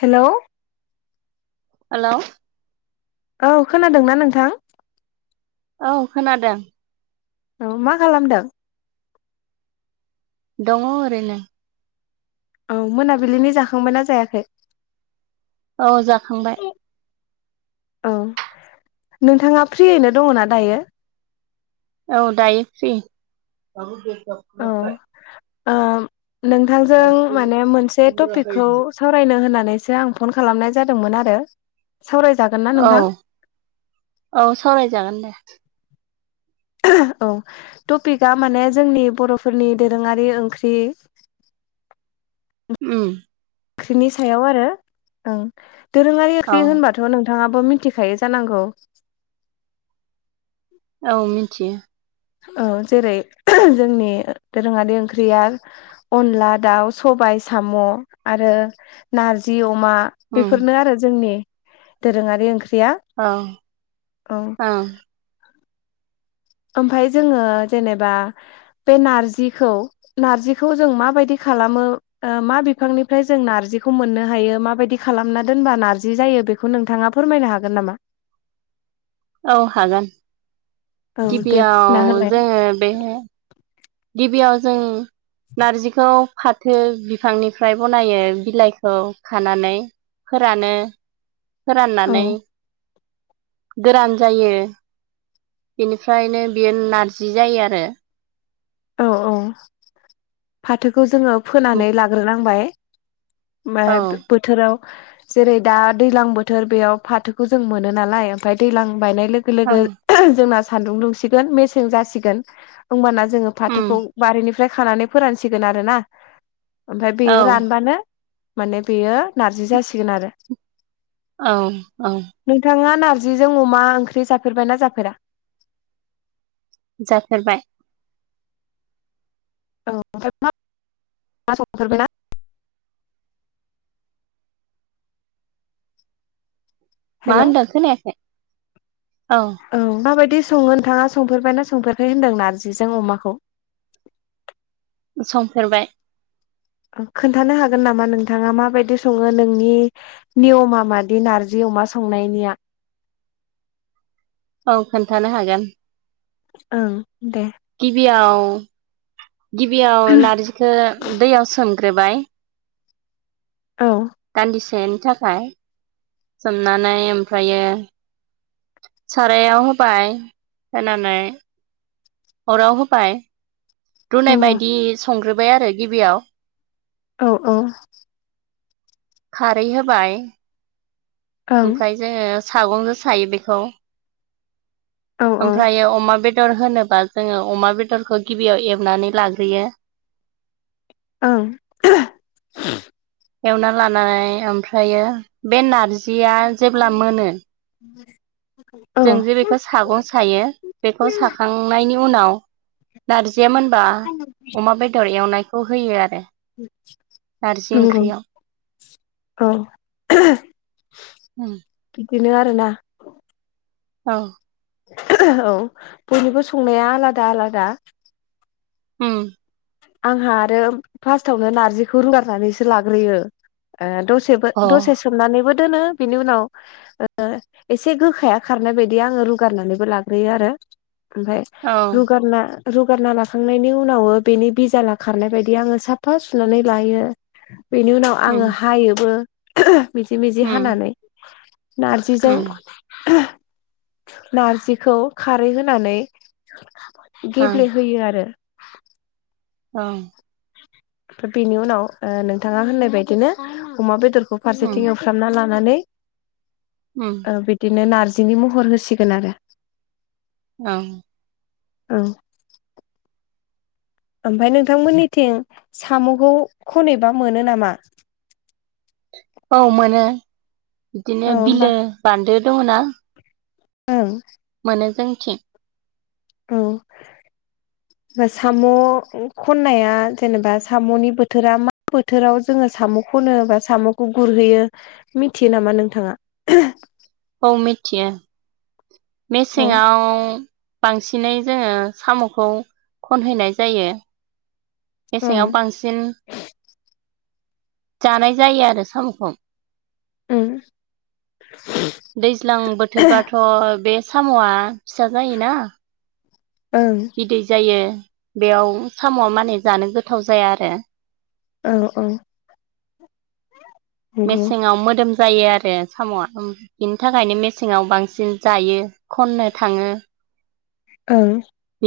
Hello hello औ खोनादोंना नोंथां? औ खोनादों। औ मा खालामदों? दङ ओरैनो। औ मोनाबिलिनि जाखांबायना जायाखै? औ जाखांबाय। औ नोंथाङा फ्रियैनो दङ ना दायो? औ दायो फ्रि। औ [unintelligible] ओ नोंथांजों माने मोनसे टपिकखौ सावरायनो होननानै नानैसो आं फन खालामनाय जादोंमोन आरो। सावरायजागोन ना औ नोंथां औ सावरायजागोन दे। औ टपिकआ माने जोंनि बर'फोरनि दोरोङारि ओंख्रि। उम ओंख्रिनि सायाव आरो ओं। दोरोङारि औ ओख्रि होनबाथ' नों नोंथाङाबो मिथिखायो जानांगौ। औ मिथियो। औ जेरै जोंनि दोरोङारि ओंख्रिया अनला दाउ सबाय साम' आरो नारजि अ अमा उम बेफोरनो आरो जोंनि दोरोङारि ओंख्रि औ औ ओमफ्राय जोङो जेनेबा बे नारजिखौ नारजिखौ जों माबायदि खालामो ओ मा बिफांनिफ्राय जों नारजिखौ मोननो हायो माबायदि खालामना दोनबा नारजि जायो बेखौ नोंथाङा फोरमायनो हागोन नामा? औ हागोन। औ दे फोरमायना गिबियाव होलाय जोङो बे गिबियाव जों नारजिखौ फाथो बिफांनिफ्राय बनायो बिलाइखौ खानानै फोरानो औ फोराननानै गोरान जायो। बेनिफ्रायनो बियो नारजि जायो आरो। औ औ फाथोखौ जोङो फोनानै लाग्रोनांबाय। औ [unintelligible] बोथोराव जेरै दा दैलां बोथोर बेयाव फाथोखौ जों मोनो नालाय ओमफ्राय दैलां बायनाय लोगो औ लोगो जोंना सान्दुं दुंसिगोन मेसें जासिगोन होमबाना जों उम फाथोखौ बारिनि ओमफ्राय खानानै फोरानसिगोन आरो ना? ओमफ्राय औ बेयो रानबानो माने बेयो नारजि जासिगोन आरो औ औ नोंथाङा नारजिजों अमा ओंख्रि जाफेरबायना जाफेरा? जाफेरबाय औ ओमफ्राय [unintelligible] फेरबाय ना? मा हेल' होनदों खोनायाखै? औ माबायदि? संङो नोंथाङा संफेरबायना संफेराखै होनदों नारजिजों अमाखौ? सफेरबाय खोन्थानो हागोन नामा नोंथाङा माबायदि सङो नोंनि नियमा मादि नारजि अमा संनायनिया औ खोन्थानो हागोन ओं दे गिबिआव गिबियाव नारजिखौ दैयाव सोम गोरबाय औ थाखाय सोमनानै ओमफ्रायो सारायाव होबाय होनानै अराव होबाय रुनाय नंगौ बायदि संग्रो बाय आरो गिबियाव औ औ खारै होबाय ओं ओमफ्राय जोङो सागंजों सायो बेखौ औ ओमफ्रायो अमा बेद बेदर होनोबा जोङो अमा बेदरखौ गिबियाव एवनानै लाग्रोयो ओं [unintelligible] एवना लानानै ओमफ्रायो बे नारजि जिया जेब्ला मोनो औ जों जे बेखौ सागं सायो बेखौ साखांनायनि उनाव नारजि या मोनबा अमा बेदर एवनाय खौ होयो आरो नारजि नंगौ ओंख्रियाव औ [unintelligible] उम बिनो आरो ना औ औ बयनिबो संनाया आलादा आलादा उम आंहा आरो फार्स्टावनो नारजिखौ रुगारनानैसो लाग्रोयो ओम दसे दसेबो अ दसे सोमनानैबो दोनो बिनि उनाव ओ एसे गोखाया खारनाय बायदि आङो रुगारनानैबो लाग्रोयो आरो। ओमफ्राय औ रुगारना रुगारना लाखांनायनि उनाव बेनि बिजाला खारनाय बायदि आङो साफा सुनानै लायो। बेनि उनाव उम आङो हायोबो [unintelligible] मिजि मिजि उम हानानै नारजिजों उम [unintelligible] नारजिखौ खारै होनानै ओं गेब्लेहोयो आरो। ओं बेनि उनाव ओ नोंथाङा होननाय बायदिनो अमा बेदरखौ उम फारसेथिं एवफ्रामना लानानै उम [inaudible] ओ बिदिनो नारजि बिनि महर होसिगोन आरो। ओं ओं ओमफ्राय नोंथांमोननिथिं साम'खौ खनैबा मोनो नामा? औा मोनो। बिदिनो औ होमबा बिलो बानदो दङ'ना? ओं [unintelligible] औ साम' खननाया जेनेबा साम'नि बोथोरा मा बोथोराव जोङो साम' खनो बा साम'खौ गुरहैयो मिथियो नामा नोंथाङा? औ मिथियो औ मेसेङाव। बांसिनै जोङो साम'खौ खनहैनाय जायो। ओं मेसेङाव बांसिन जानाय जायो आरो साम'खौ। उम दैज्लां बोथोरबाथ' बे साम'आ फिसा जायो ना। ओं बिदै जायो बेयाव साम'आ माने जानो गोथाव जाया आरो औ औ नोंगौ मेसेङाव मोदोम जायो आरो साम'आ बिनि थाखायनो मेसेंङाव बांसिन जायो खननो थाङो औ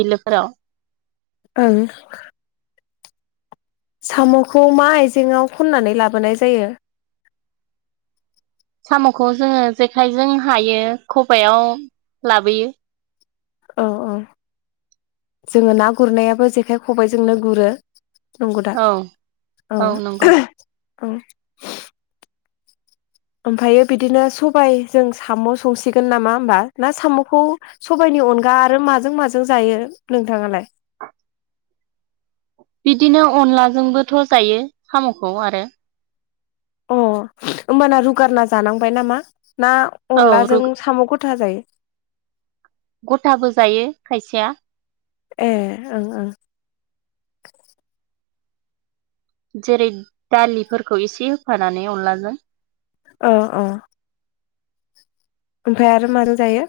[unintelligible] ओं साम'खौ मा आइजेङाव खन्नानै लाबोनाय जायो? साम'खौ जोङो जेखाइजों हायो खबायाव लाबोयो औ औ जोङो ना गुरनायाबो जेखाइ खबाइजोंनो गुरो नंगौ दा औ औ [unintelligible] औ [unintelligible] ओमफ्रायो बिदिनो सबाय जों साम' संसिगोन नामा होमबा ना साम'खौ सबायनि अनगा आरो माजों माजों जायो नोंथाङालाय? बिदिनो अनलाजोंबोथ' जायो साम'खौ आरो अ होमबाना रुगारना जानांबाय नामा? ना औ रु अनलाजों साम'खौ जायो गथाबो जायो खायसेया ए ओं ओं जेरै दालिफोरखौ एसे होफानानै अनलाजों अ अ ओमफ्राय आरो माजों जायो?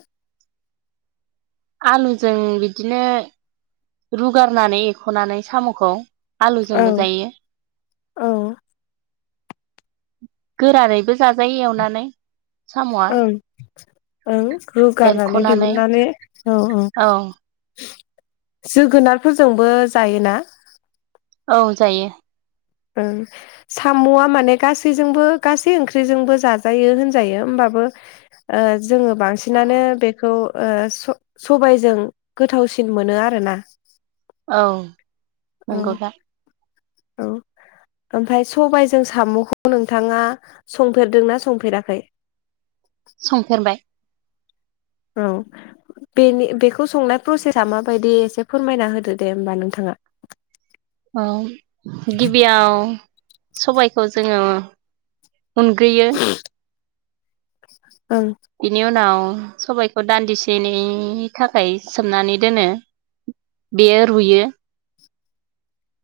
आलुजों बिदिनो रुगारनानै एख'नानै साम'खौ औ आलुजोंबो जायो। औ गोरानैैबो जाजायो एवनानै साम'आ ओं ओं रुगारनानै एरख'नानै दिहुननानै औ औ जोगोनारफोरजोंबो जायोना? औ जायो। ओम साम'आ माने गासैजोंबो गासै ओंख्रिजोंबो जाजायो होनजायो होमबाबो ओ जोङो बांसिनानो बेखौ ओ स- सबायजों गोथावसिन मोनो आरोना औ औ नंगौ दा औ ओमफ्राय सबायाइजों साम'खौ नोंथाङा संफेरदोंना संफेराखै? संफेरबाय। औ बेनि बेखौ संनाय प्रसेसा माबायदि एसे फोरमायना होदो दे होमबा नोंथाङा औ गिबियाव सबायखौ जोङो उनग्रोयो [inaudible] बिनि उनाव सबायखौ दान्दिसेनि थाखाय सोमनानै दोनो, बेयो रुयो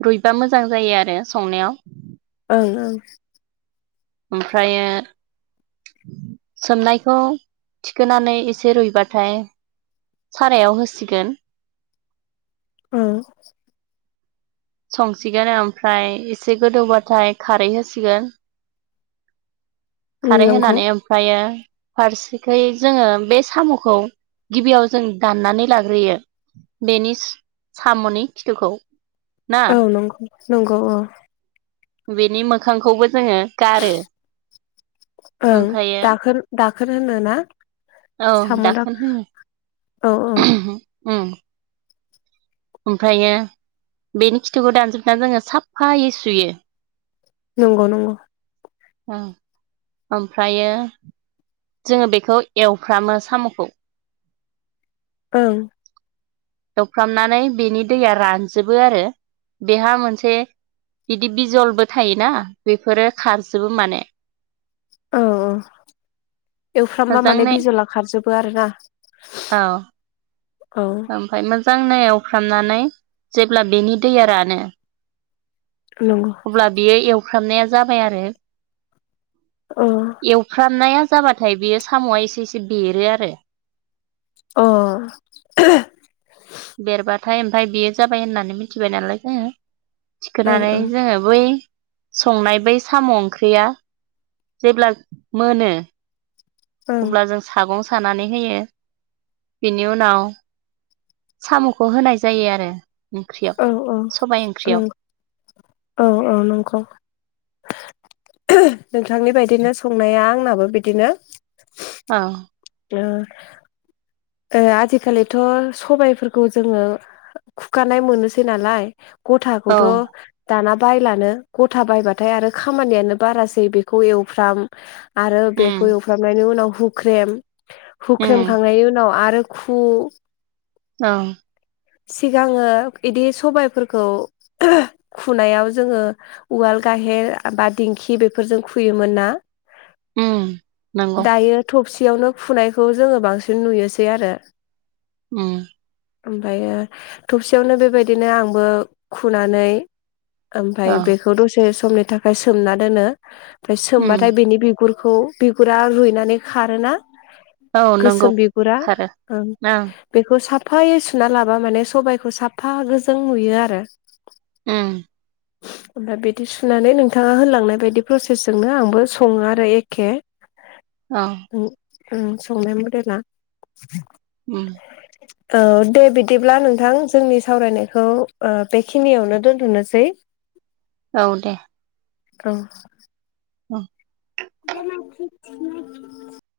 रुइबा मोजां जायो आरो संनायाव। ओं ओं। ओमफ्रायो सोमनायखौ थिखोनानै एसे रुइबाथाय सारायाव होसिगोन। औ संसिगोन ओमफ्राय एसे गोदौबाथाय खारै होसिगोन उम खारै नंगौ होनानै ओमफ्रायो फारसेखै जोङो बे साम'खौ गिबियाव जों दाननानै लाग्रोयो बेनि साम'नि खिथुखौ। ना औ नंगौ नंगौ औ बेनि मोखांखौबो जोङो गारो ओं ओमफ्रायो दाखोन दाखोन होनो ना औ साम' दाखोन दाख होनो औ औ। उम ओमफायो बेनि खिथुखौ दानजोबनानै जोङो साफायै सुयो। नंगौ नंगौ। ओं ओमफ्रायो जोङो बेखौ एवफ्रामो साम'खौ। ओं एवफ्रामनानै बेनि दैया रानजोबो आरो बेहा मोनसे बिदि बिजलबो थायोना बेफोरो खारजोबो माने। औ औ एवफ्रामबा माने मोजाङै बिजला खारजोबो आरो ना। औ ओमफाय मोज जाङै एवफ्रामनानै जेब्ला बेनि दैया रानो नंगौ अब्ला बियो एव फ्रामनाया जाबाय आरो। अ एवफ्रामनाया जाबाथाय बेयो साम'आ एसे एसे बेरो आरो। अ थाय ओमफाय बेयो जाबाय होननानै मिथिबाय नालाय जोङो ओं ओं ए बै संनाय बै साम' ओंख्रिया जेब्ला मोनो ओं अब्ला जों सागं सानानै होयो बिनि उनाव साम'खौ होनाय जायो आरो। ओंख्रियाव औ औ सबाय ओंख्रियाव नों औ औ नंगौ नोंथांनि बादिनो संनाया आंनाबो बिदिनो। आव ओ ओ आजिखालिथ' सबायफोरखौ जोङो खुखानाय मोनोसै नालाय औ गथाखौथ' दाना बायलानो ग'था बायबाथाय आरो खामानियानो बारासै बेखौ एवफ्राम आरो उम बेखौ एवफ्रामनायनि उनाव हुख्रेम उम हुख्रेमखांनायनि उनाव आरो खु ओं सिगांङो इदि सबायफोरखौ खुनायाव जोंङो उवाल गाहेर बा दिंखि बेफोरजों खुयोमोन ना उम नंगौ दायो थबसि यावनो खुनायखौ जोंङो बांसिन नुयोसै आरो उम ओमफ्रायो थबसियावनो बेबायदिनो आंबो खुनानै औ ओमफाय बेखौ दसे सो [unintelligible] थाखाय सोमना दोनो ओमफ्राय उम सोमबाथाय बेनि बिगुर खौ बिगुरा रुइनानै खारोना औ नंगौ गोसोम बिगुरा खारो ओम ओं बेखौ साब साफायै सुना लाबा माने सबाइखौ साफा गोजों नुयो आरो उम ओमफ्राय बिदि सुनानै नोंथांङा होनलांनाय बायदि प्रसेसजोंनो आंबो संङो आरो एखे औ उम संनाय मदेला उम औ दे बिदिब्ला नोंथां जोंनि सावरायनायखौ ओ बेखिनियावनो दोनथ'नोसै औ दे औ ओ [inaudible]